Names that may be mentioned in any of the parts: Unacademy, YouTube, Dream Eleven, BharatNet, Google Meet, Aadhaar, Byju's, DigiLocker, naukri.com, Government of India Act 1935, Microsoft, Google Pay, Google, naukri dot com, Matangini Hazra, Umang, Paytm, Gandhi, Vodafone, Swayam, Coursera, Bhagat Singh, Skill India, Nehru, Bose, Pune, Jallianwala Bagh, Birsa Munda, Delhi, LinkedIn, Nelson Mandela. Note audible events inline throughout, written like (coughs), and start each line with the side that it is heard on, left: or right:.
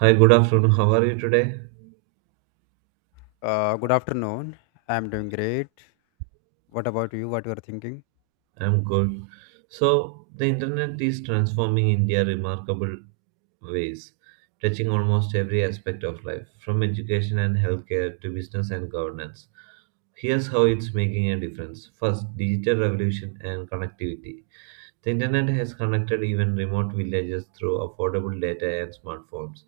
right: Hi, good afternoon. How are you today?
left: Good afternoon. I'm doing great. What about you? What you are thinking?
right: I'm good. So, the internet is transforming India remarkable ways, touching almost every aspect of life, from education and healthcare to business and governance. Here's how it's making a difference. First, digital revolution and connectivity. The internet has connected even remote villages through affordable data and smartphones.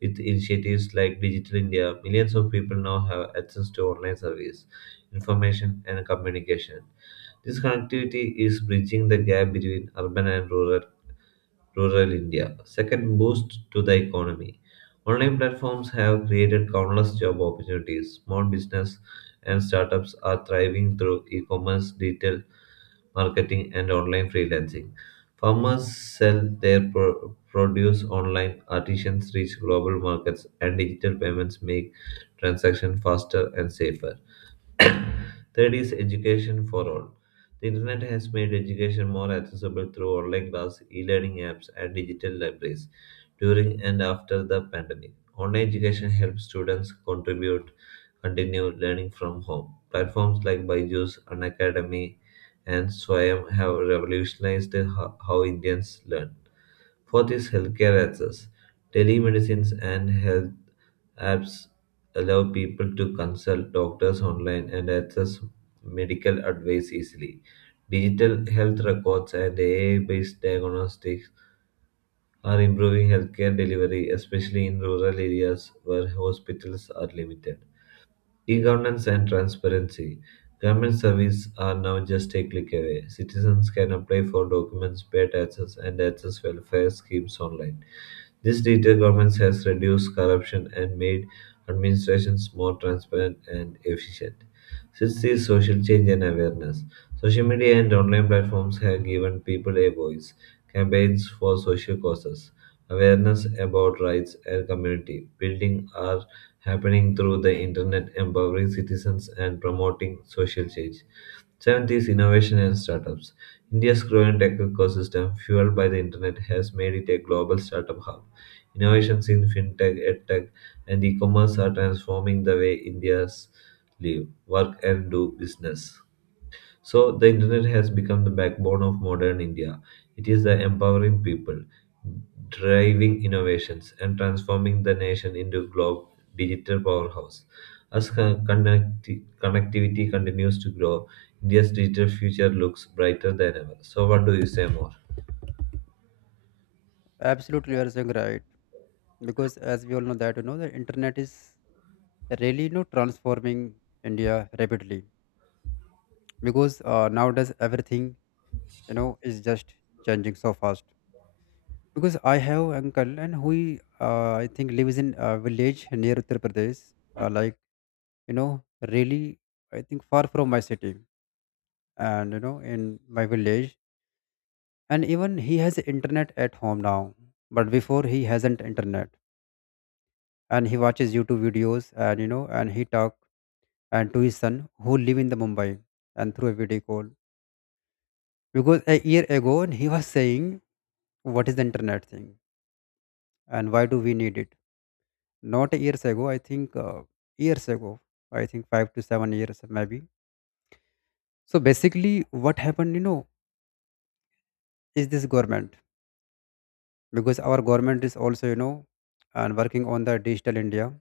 right: With initiatives like Digital India, millions of people now have access to online service, information, and communication. This connectivity is bridging the gap between urban and rural India. Second, boost to the economy. Online platforms have created countless job opportunities. Small business and startups are thriving through e-commerce, digital marketing, and online freelancing. Farmers sell their produce online, artisans reach global markets, and digital payments make transactions faster and safer. Third is education for all. The internet has made education more accessible through online class, e-learning apps, and digital libraries during and after the pandemic. Online education helps students contribute, continue learning from home. Platforms like Byju's, Unacademy, and Swayam have revolutionized how Indians learn. Fourth is healthcare access. Telemedicines and health apps allow people to consult doctors online and access medical advice easily. Digital health records and AI based diagnostics are improving healthcare delivery, especially in rural areas where hospitals are limited. E governance and transparency. Government services are now just a click away. Citizens can apply for documents, pay taxes, and access welfare schemes online. This digital governance has reduced corruption and made administrations more transparent and efficient. Sixth, this social change and awareness, social media and online platforms have given people a voice. Campaigns for social causes, awareness about rights and community building are happening through the internet, empowering citizens and promoting social change. 70s innovation and startups. India's growing tech ecosystem, fueled by the internet, has made it a global startup hub. Innovations in fintech, edtech, and e-commerce are transforming the way Indians live, work, and do business. So, the internet has become the backbone of modern India. It is the empowering people, driving innovations, and transforming the nation into globe digital powerhouse. As connectivity continues to grow, India's digital future looks brighter than ever. So, what do you say more?
left: Absolutely, you are saying right. Because as we all know that the internet is really transforming India rapidly. Because nowadays everything is just changing so fast. Because I have uncle and who I think lives in a village near Uttar Pradesh, like you know really I think far from my city, and in my village, and even he has internet at home now, but before he hasn't internet, and he watches YouTube videos and you know and he talk and to his son who live in the Mumbai and through a video call, because a year ago and he was saying, what is the internet thing and why do we need it? Not years ago, I think, years ago I think 5 to 7 years maybe. So basically what happened is this government, because our government is also and working on the Digital India,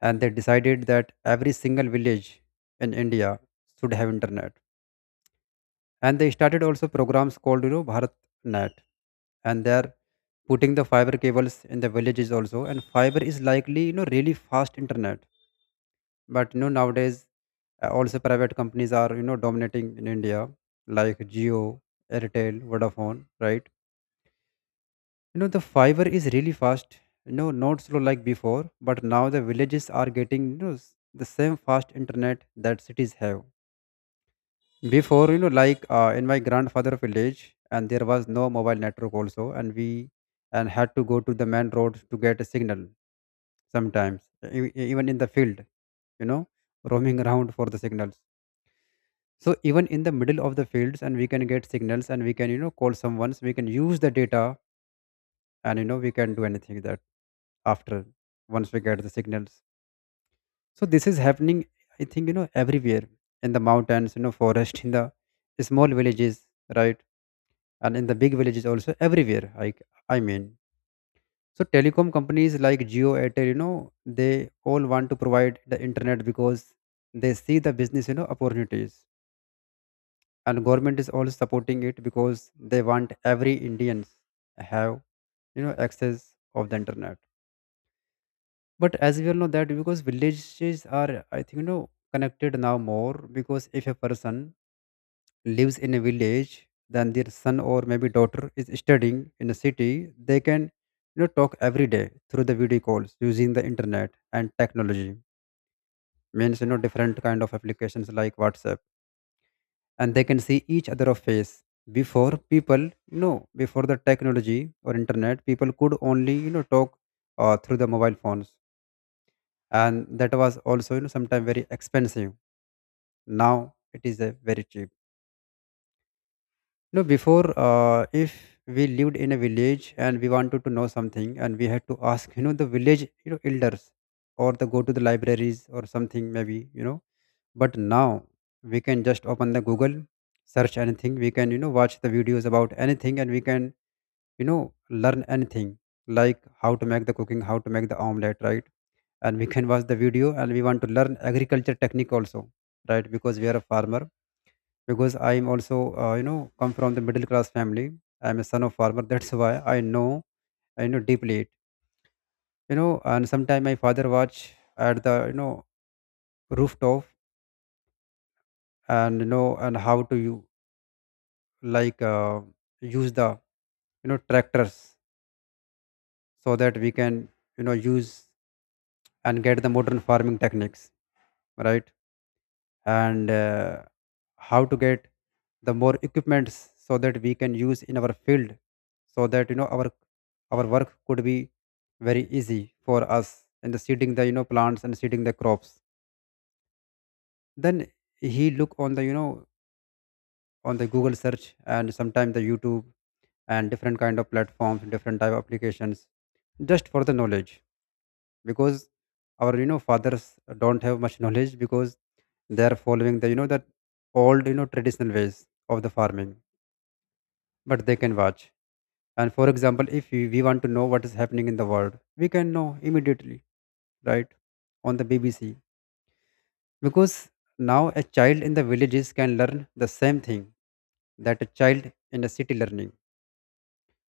left: and they decided that every single village in India should have internet. And they started also programs called BharatNet, and they're putting the fiber cables in the villages also. And fiber is likely really fast internet, but nowadays also private companies are dominating in India, like Geo, Airtel, Vodafone, right? The fiber is really fast. Not slow like before, but now the villages are getting the same fast internet that cities have. Before, like in my grandfather village, and there was no mobile network also, and we and had to go to the main road to get a signal sometimes, even in the field, you know, roaming around for the signals. So even in the middle of the fields, and we can get signals, and we can call someone. We can use the data, and we can do anything that after once we get the signals. So this is happening, I think, everywhere, in the mountains, forest in the small villages, right, and in the big villages also, everywhere, like I mean. So telecom companies like Geo, Airtel, they all want to provide the internet because they see the business opportunities, and government is also supporting it because they want every Indians have access of the internet. But as we all know that because villages are, I think, connected now more, because if a person lives in a village, then their son or maybe daughter is studying in a city, they can talk every day through the video calls using the internet and technology, means different kind of applications like WhatsApp, and they can see each other of face. Before people, you know before the technology or internet, people could only talk through the mobile phones, and that was also sometimes very expensive. Now it is very cheap. Before, if we lived in a village and we wanted to know something, and we had to ask the village elders, or the go to the libraries or something maybe. But now we can just open the Google, search anything, we can watch the videos about anything, and we can you know learn anything, like how to make the cooking, how to make the omelette, right. And we can watch the video, and we want to learn agriculture technique also, right, because we are a farmer. Because I am also, come from the middle class family. I am a son of farmer (laughs) that's why I know deeply it. And sometime my father watch at the rooftop, and how to you, like, use the tractors, so that we can use and get the modern farming techniques, right. And how to get the more equipments so that we can use in our field, so that our work could be very easy for us, and the seeding the plants and seeding the crops. Then he look on the Google search and sometime the YouTube, and different kind of platforms, different type of applications, just for the knowledge, because our fathers don't have much knowledge, because they are following the that old traditional ways of the farming, but they can watch. And for example, if we want to know what is happening in the world, we can know immediately, right, on the BBC. Because now a child in the villages can learn the same thing that a child in a city learning.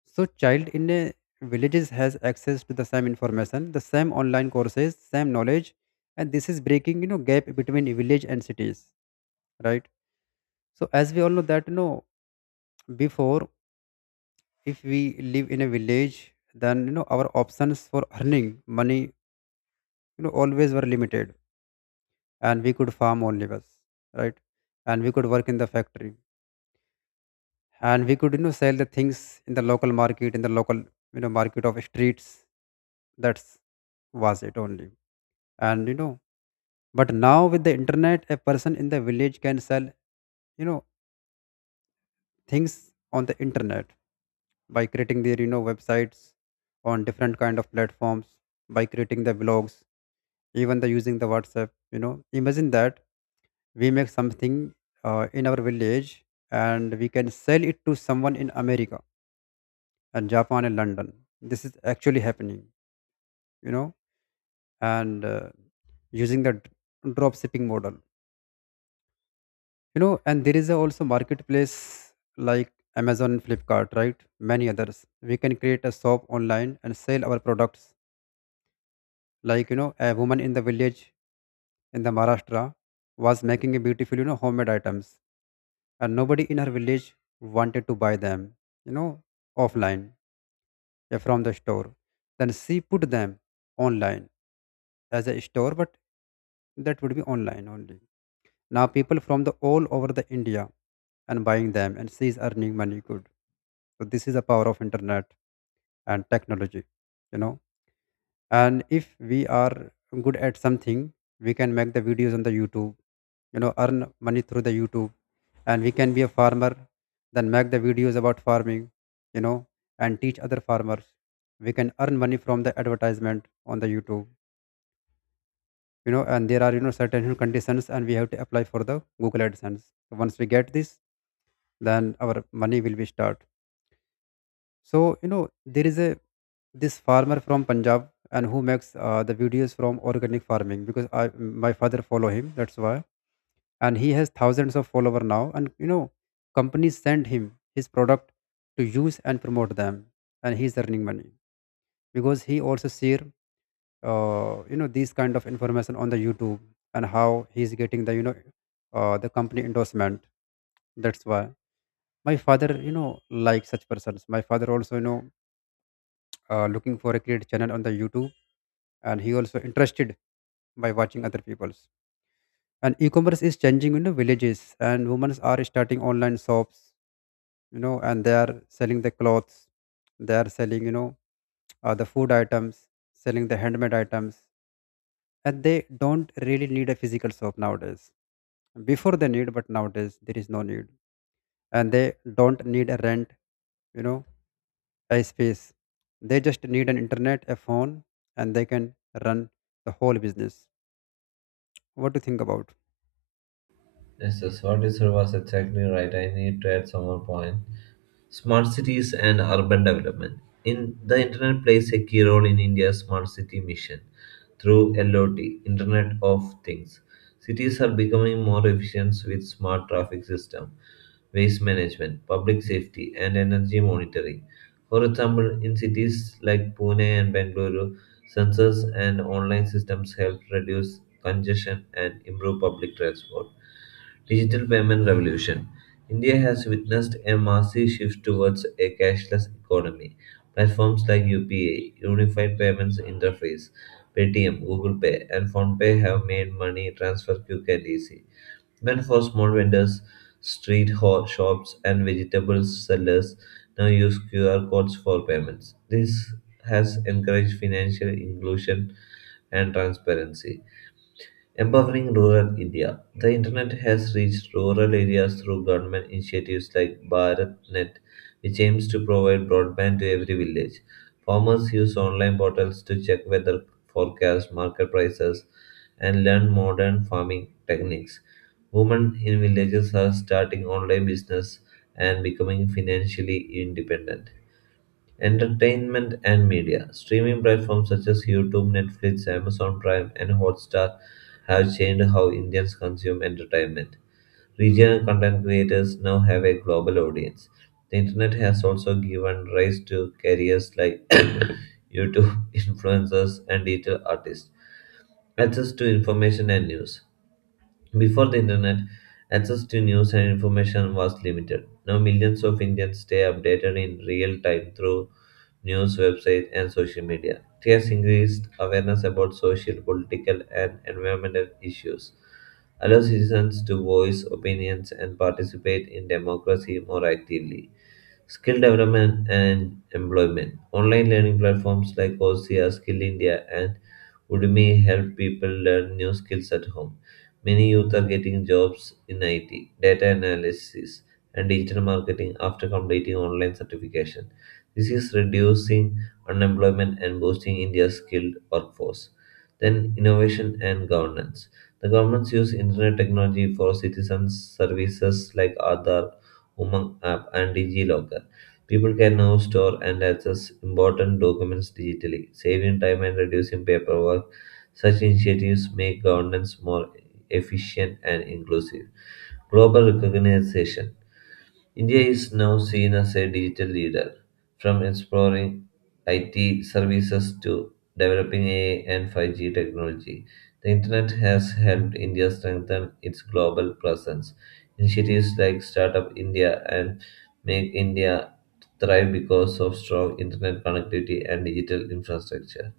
left: So child in a villages has access to the same information, the same online courses, same knowledge, and this is breaking gap between village and cities, right? So as we all know that before, if we live in a village, then our options for earning money always were limited, and we could farm only was, right, and we could work in the factory, and we could sell the things in the local market, in the local market of streets. That's was it only, and but now with the internet, a person in the village can sell you know things on the internet by creating their websites on different kind of platforms, by creating the blogs, even the using the WhatsApp, imagine that we make something in our village, and we can sell it to someone in America and Japan and London. This is actually happening, you know and using the drop shipping model, and there is a also marketplace like Amazon, Flipkart, right, many others. We can create a shop online and sell our products, like a woman in the village in the Maharashtra was making a beautiful homemade items, and nobody in her village wanted to buy them, you know offline, yeah, from the store. Then she put them online as a store, but that would be online only. Now people from the all over the India and buying them, and she's earning money good. So this is the power of internet and technology, you know. And if we are good at something, we can make the videos on the YouTube, earn money through the YouTube. And we can be a farmer, then make the videos about farming, you know, and teach other farmers. We can earn money from the advertisement on the YouTube. And there are, certain conditions, and we have to apply for the Google AdSense. So once we get this, then our money will be start. So there is a this farmer from Punjab and who makes the videos from organic farming, because I my father follow him, that's why. And he has thousands of follower now, and companies send him his product to use and promote them, and he's earning money, because he also share these kind of information on the YouTube, and how he's getting the the company endorsement, that's why my father, like such persons, my father also, looking for a create channel on the YouTube, and he also interested by watching other people's. And e-commerce is changing villages, and women are starting online shops, and they are selling the clothes, they are selling, the food items, selling the handmade items, and they don't really need a physical shop nowadays, before they need but nowadays there is no need, and they don't need a rent, you know a space. They just need an internet, a phone, and they can run the whole business. What do you think about?
right: Yes, yes, what you said was exactly right. I need to add some more point. Smart cities and urban development. In the internet plays a key role in India's smart city mission through LOT, Internet of Things. Cities are becoming more efficient with smart traffic system, waste management, public safety, and energy monitoring. For example, in cities like Pune and Bengaluru, sensors and online systems help reduce congestion and improve public transport digital payment revolution. India has witnessed a massive shift towards a cashless economy. Platforms like UPI Unified Payments Interface, Paytm, Google Pay, and PhonePe have made money transfer quick and easy. Even for small vendors, shops, and vegetable sellers now use QR codes for payments. This has encouraged financial inclusion and transparency. Empowering rural India. The internet has reached rural areas through government initiatives like BharatNet, which aims to provide broadband to every village. Farmers use online portals to check weather forecasts, market prices, and learn modern farming techniques. Women in villages are starting online business and becoming financially independent. Entertainment and media. Streaming platforms such as YouTube, Netflix, Amazon Prime, and Hotstar have changed how Indians consume entertainment. Regional content creators now have a global audience. The internet has also given rise to careers like (coughs) YouTube (laughs) influencers and digital artists. Access to information and news. Before the internet, access to news and information was limited. Now, millions of Indians stay updated in real time through news websites and social media. It has increased awareness about social, political, and environmental issues, allow citizens to voice opinions and participate in democracy more actively. Skill development and employment. Online learning platforms like Coursera, Skill India, and Udemy help people learn new skills at home. Many youth are getting jobs in IT, data analysis, and digital marketing after completing online certification. This is reducing unemployment and boosting India's skilled workforce. Then, innovation and governance. The governments use internet technology for citizens' services like Aadhaar, Umang app, and DigiLocker. People can now store and access important documents digitally, saving time and reducing paperwork. Such initiatives make governance more efficient, and inclusive. Global recognition. India is now seen as a digital leader, from exploring IT services to developing AI and 5G technology. The internet has helped India strengthen its global presence. Initiatives like Startup India and Make India thrive because of strong internet connectivity and digital infrastructure.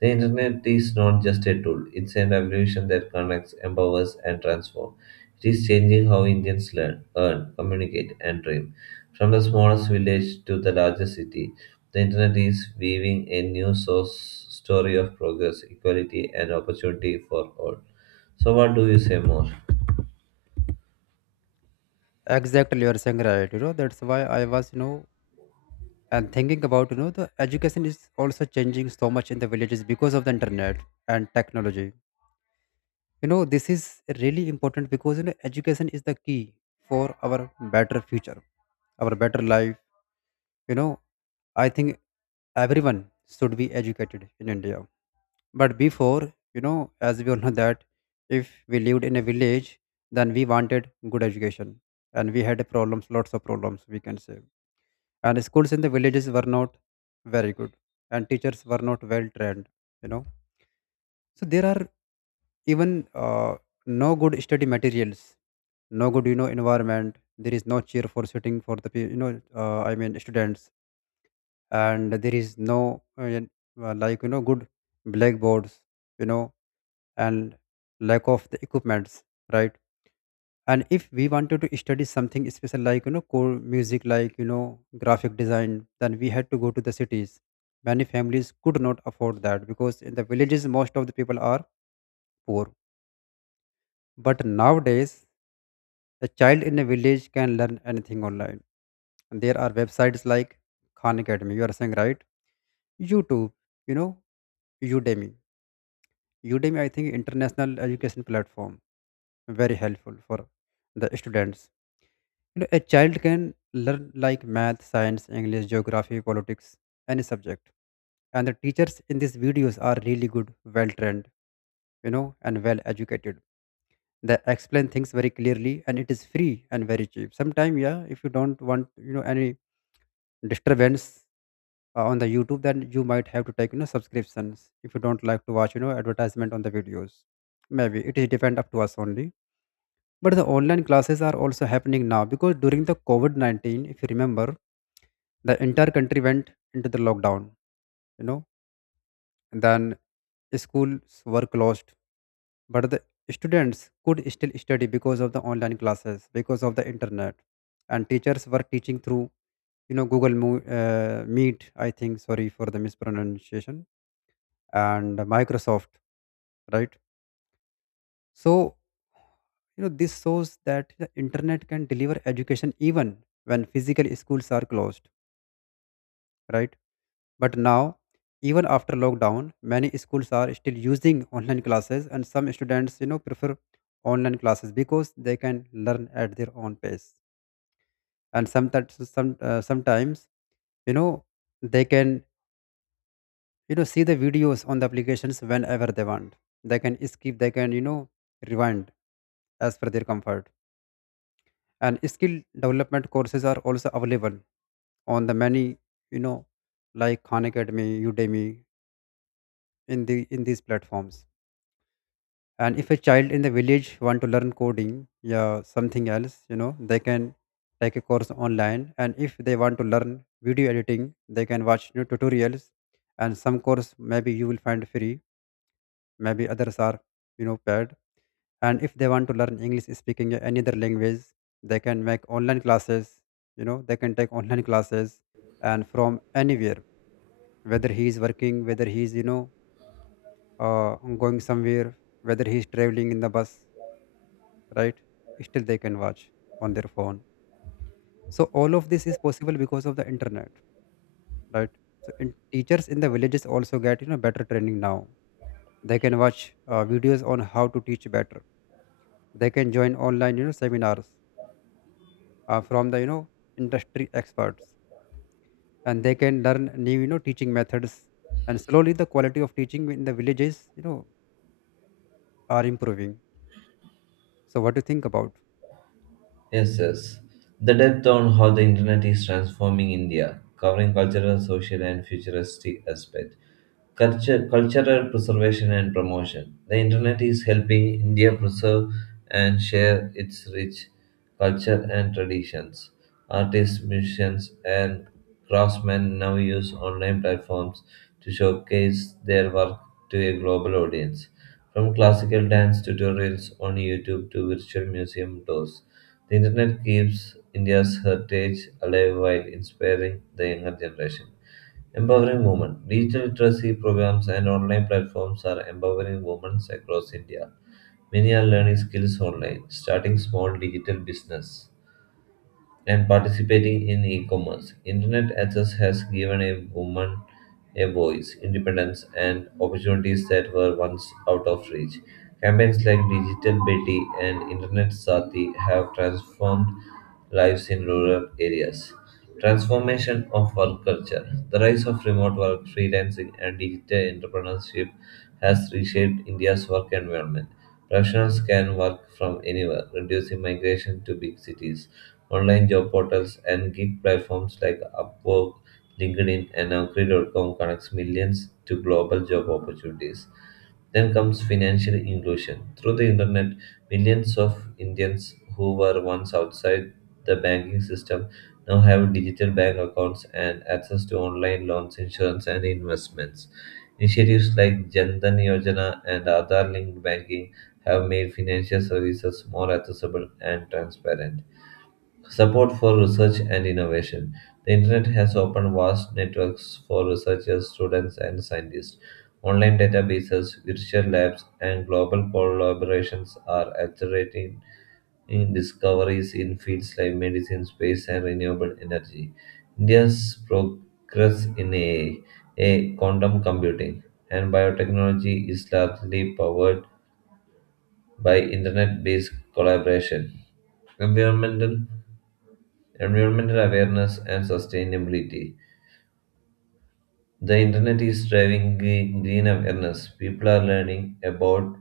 right: The internet is not just a tool, it's a revolution that connects, empowers, and transforms. It is changing how Indians learn, earn, communicate, and dream. From the smallest village to the largest city, the internet is weaving a new source story of progress, equality, and opportunity for all. So, what do you say more?
left: Exactly, you are saying right. That's why I was, and thinking about the education is also changing so much in the villages because of the internet and technology. This is really important, because education is the key for our better future, our better life. You know I think everyone should be educated in India. But before, as we all know that if we lived in a village, then we wanted good education and we had problems, lots of problems, we can say. And schools in the villages were not very good, and teachers were not well trained, you know. So there are even no good study materials, no good, environment. There is no cheer for sitting for the, students. And there is no, good blackboards, you know and lack of the equipments, right, and if we wanted to study something special, core music, graphic design, then we had to go to the cities. Many families could not afford that because in the villages most of the people are poor. But nowadays a child in a village can learn anything online, and there are websites like Khan Academy, you are saying, right? YouTube, you know Udemy. Udemy, I think, international education platform, very helpful for the students. You know, a child can learn like math, science, English, geography, politics, any subject. And the teachers in these videos are really good, well trained, you know, and well educated. They explain things very clearly and it is free and very cheap. Sometimes, yeah, if you don't want, you know, any disturbance on the YouTube, then you might have to take, you know, subscriptions if you don't like to watch, you know, advertisement on the videos. Maybe it is depend up to us only, but the online classes are also happening now because during the COVID 19, if you remember, the entire country went into the lockdown, you know, and then schools were closed. But the students could still study because of the online classes, because of the internet. And teachers were teaching through, you know, Meet, I think, sorry for the mispronunciation, and Microsoft, right? So, you know, this shows that the internet can deliver education even when physical schools are closed, right? But now, even after lockdown, many schools are still using online classes, and some students, you know, prefer online classes because they can learn at their own pace. And sometimes, sometimes, you know, they can, you know, see the videos on the applications whenever they want. They can skip, they can, you know, rewind as per their comfort, and skill development courses are also available on the many, you know Khan Academy, Udemy, in these platforms. And if a child in the village want to learn coding, yeah, something else, you know, they can take a course online. And if they want to learn video editing, they can watch, you know, tutorials, and some course maybe you will find free, maybe others are, you know, paid. And if they want to learn English speaking, any other language, they can make online classes, you know, they can take online classes, and from anywhere, whether he is working, whether he is, uh, going somewhere, whether he is traveling in the bus, right, still they can watch on their phone. So all of this is possible because of the internet, right? So teachers in the villages also get, you know, better training now. They can watch, videos on how to teach better. They can join online, you know, seminars, from the, you know, industry experts, and they can learn new, you know, teaching methods, and slowly the quality of teaching in the villages, you know, are improving. So what do you think about?
right: Yes, yes. The depth on how the internet is transforming India, covering cultural, social, and futuristic aspect. Culture, cultural preservation and promotion. The internet is helping India preserve and share its rich culture and traditions. Artists, musicians, and craftsmen now use online platforms to showcase their work to a global audience. From classical dance tutorials on YouTube to virtual museum tours the internet keeps India's heritage alive while inspiring the younger generation. Empowering women. Digital literacy programs and online platforms are empowering women across India. Many are learning skills online, starting small digital business and participating in e-commerce. Internet access has given a woman a voice, independence, and opportunities that were once out of reach. Campaigns like Digital Betty and Internet Sati have transformed lives in rural areas. Transformation of work culture. The rise of remote work, freelancing, and digital entrepreneurship has reshaped India's work environment. Professionals can work from anywhere, reducing migration to big cities. Online job portals and gig platforms like Upwork, LinkedIn, and naukri.com connects millions to global job opportunities. Then comes financial inclusion. Through the internet, millions of Indians who were once outside the banking system now have digital bank accounts and access to online loans, insurance, and investments. Initiatives like Jan Dhan Yojana and Aadhaar linked banking have made financial services more accessible and transparent. Support for research and innovation. The internet has opened vast networks for researchers, students, and scientists. Online databases, virtual labs, and global collaborations are accelerating in discoveries in fields like medicine, space, and renewable energy. India's progress in AI, quantum computing, and biotechnology is largely powered by internet based collaboration. Environmental Environmental awareness and sustainability. The internet is driving green awareness. People are learning about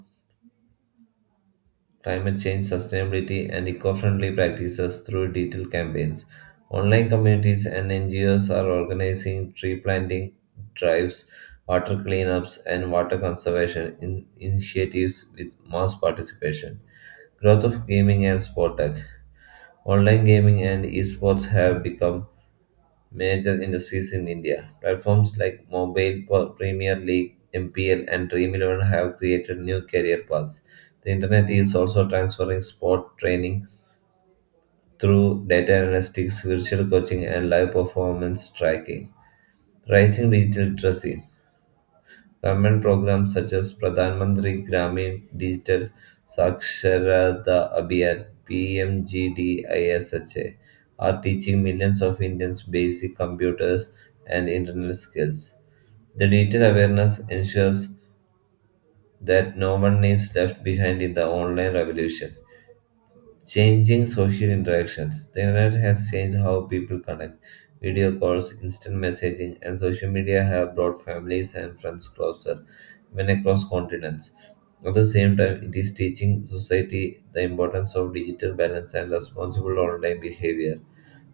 right: climate change, sustainability, and eco friendly practices through detailed campaigns. Online communities and NGOs are organizing tree planting drives, water cleanups, and water conservation initiatives with mass participation. Growth of gaming and sport tech. Online gaming and esports have become major industries in India. Platforms like Premier League, MPL, and Dream 11 have created new career paths. The internet is also transferring sport training through data analytics, virtual coaching, and live performance tracking. Rising digital literacy. Government programs such as Pradhan Mantri Gramin Digital Saksharata Abhiyan (PMGDISHA) are teaching millions of Indians basic computers and internet skills. The digital awareness ensures that no one is left behind in the online revolution. Changing social interactions. The internet has changed how people connect. Video calls, instant messaging, and social media have brought families and friends closer, even across continents. At the same time, it is teaching society the importance of digital balance and responsible online behavior.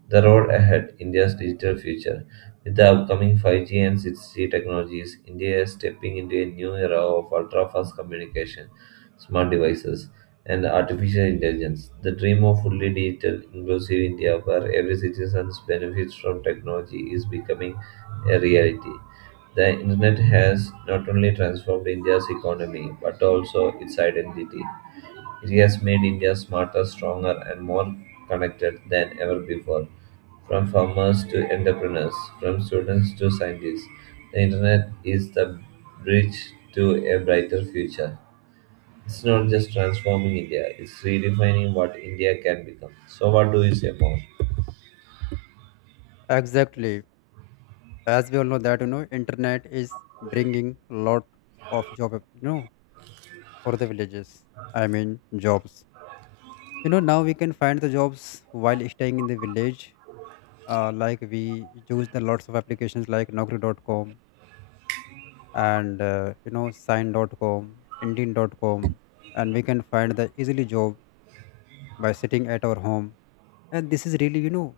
right: The road ahead, India's digital future. With the upcoming 5G and 6G technologies, India is stepping into a new era of ultra fast communication smart devices, and artificial intelligence. The dream of fully digital, inclusive India, where every citizen benefits from technology, is becoming a reality. The internet has not only transformed India's economy but also its identity. It has made India smarter, stronger, and more connected than ever before. From farmers to entrepreneurs, from students to scientists, the internet is the bridge to a brighter future. It's not just transforming India, it's redefining what India can become. So, what do you say more?
left: Exactly. As we all know that, you know, internet is bringing lot of job op- you know for the villages, I mean, jobs, you know. Now we can find the jobs while staying in the village. Like, we use the lots of applications like naukri.com, and you know, sign.com, indian.com, and we can find the easily job by sitting at our home. And this is really,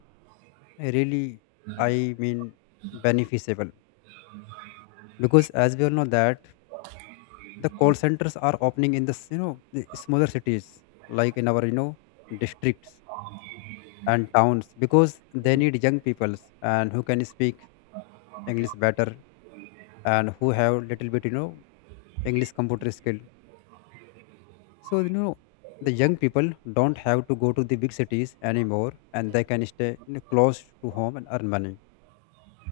left: really I mean, beneficiable, because as we all know that the call centers are opening in this, you know, the smaller cities, like in our, you know, districts and towns, because they need young peoples and who can speak English better, and who have little bit, you know, English computer skill. So, you know, the young people don't have to go to the big cities anymore, and they can stay, you know, close to home and earn money.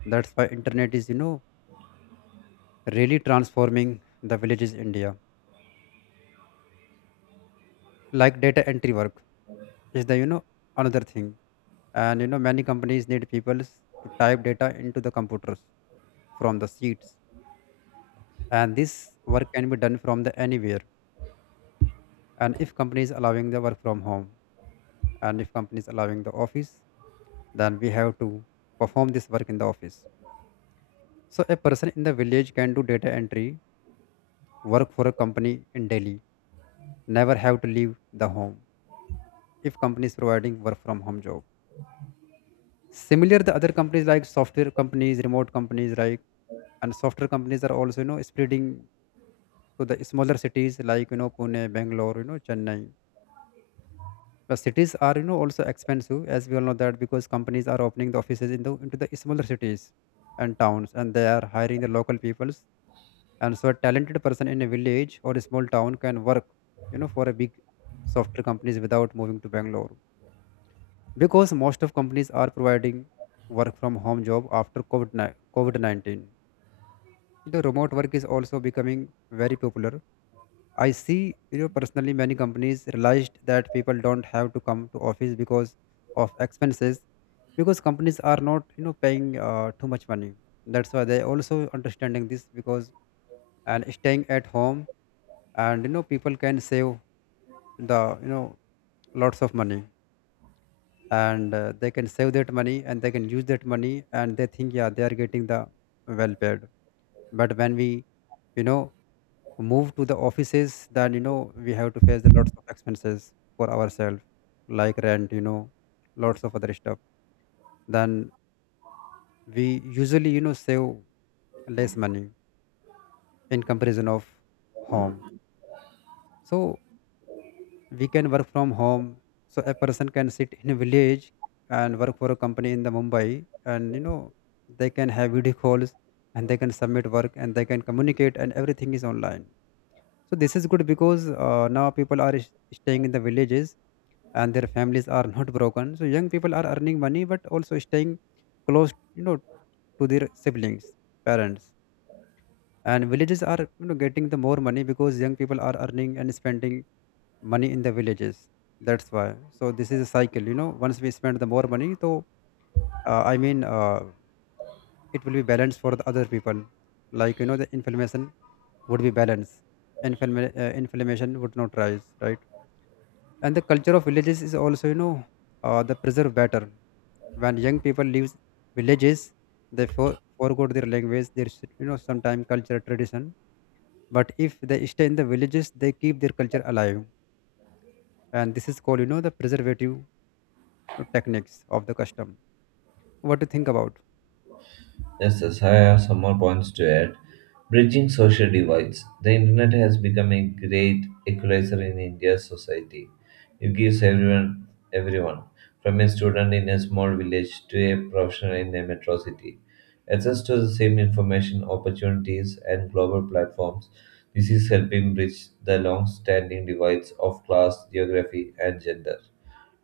left: That's why internet is, you know, really transforming the villages in India. Like data entry work is the, you know, another thing. And, you know, many companies need people to type data into the computers from the seats. And this work can be done from the anywhere. And if companies allowing the work from home, and if companies allowing the office, then we have to perform this work in the office. So a person in the village can do data entry, work for a company in Delhi, never have to leave the home if company is providing work from home job. Similar, the other companies like software companies, remote companies like, and software companies are also, you know, spreading to the smaller cities, like, you know, Pune, Bangalore, you know, Chennai. The cities are, you know, also expensive, as we all know that, because companies are opening the offices in the into the smaller cities and towns, and they are hiring the local peoples. And so a talented person in a village or a small town can work, you know, for a big software companies without moving to Bangalore, because most of companies are providing work from home job after COVID-19. The remote work is also becoming very popular, I see. You know, personally, many companies realized that people don't have to come to office because of expenses, because companies are not, you know, paying too much money. That's why they also understanding this, because, and staying at home, and, you know, people can save the you know lots of money. And they can save that money and they can use that money, and they think, yeah, they are getting the well paid. But when we, you know, move to the offices, then, you know, we have to face the lots of expenses for ourselves, like rent, you know, lots of other stuff. Then we usually, you know, save less money in comparison of home. So we can work from home. So a person can sit in a village and work for a company in the Mumbai, and, you know, they can have video calls, and they can submit work and they can communicate, and everything is online. So this is good because, now people are staying in the villages, and their families are (laughs) not broken. So young people are earning money, but also staying close, you know, to their siblings, parents. And villages are, you know, getting the more money because young people are earning and spending money in the villages, that's why. So this is a cycle, you know. Once we spend the more money, so uh, i mean uh, it will be balanced for the other people, like, you know, the inflammation would be balanced. Inflammation would not rise, right? And the culture of villages is also, you know, the preserve better. When young people leave villages, they forgot their language, their sometime culture, tradition. But if they stay in the villages, they keep their culture alive. And this is called, you know, the preservative techniques of the custom. What do you think about?
right: Yes, yes, I have some more points to add. Bridging social divides. The internet has become a great equalizer in India's society. It gives everyone, everyone, from a student in a small village to a professional in a metro city, access to the same information, opportunities, and global platforms. This is helping bridge the long standing divides of class, geography, and gender.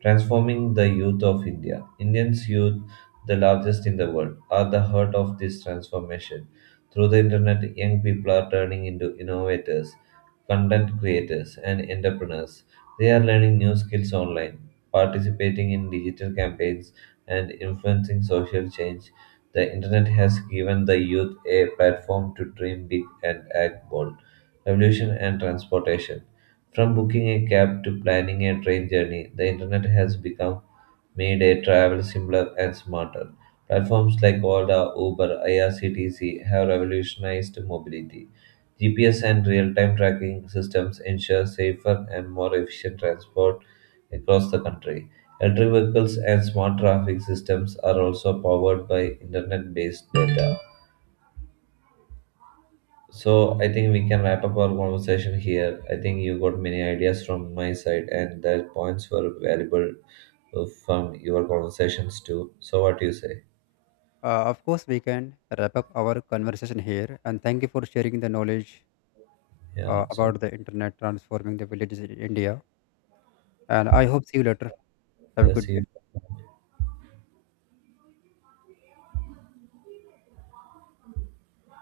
right: Transforming the youth of India. Indians' youth, the largest in the world, are the heart of this transformation. Through the internet, young people are turning into innovators, content creators, and entrepreneurs. They are learning new skills online, participating in digital campaigns, and influencing social change. The internet has given the youth a platform to dream big and act bold. Revolution and transportation. From booking a cab to planning a train journey, the internet has become made a travel simpler and smarter. Platforms like Ola, Uber, IRCTC have revolutionized mobility. GPS and real-time tracking systems ensure safer and more efficient transport across the country. Electric vehicles and smart traffic systems are also powered by internet-based data. So I think we can wrap up our conversation here. I think you got many ideas from my side, and the points were valuable from your conversations too. So what do you say?
left: Of course, we can wrap up our conversation here, and thank you for sharing the knowledge
right: Yeah. So
left: about the internet transforming the villages in India. And I hope, see you later. Have a
right: yeah.
left: good
right: See
left: day.
right: you.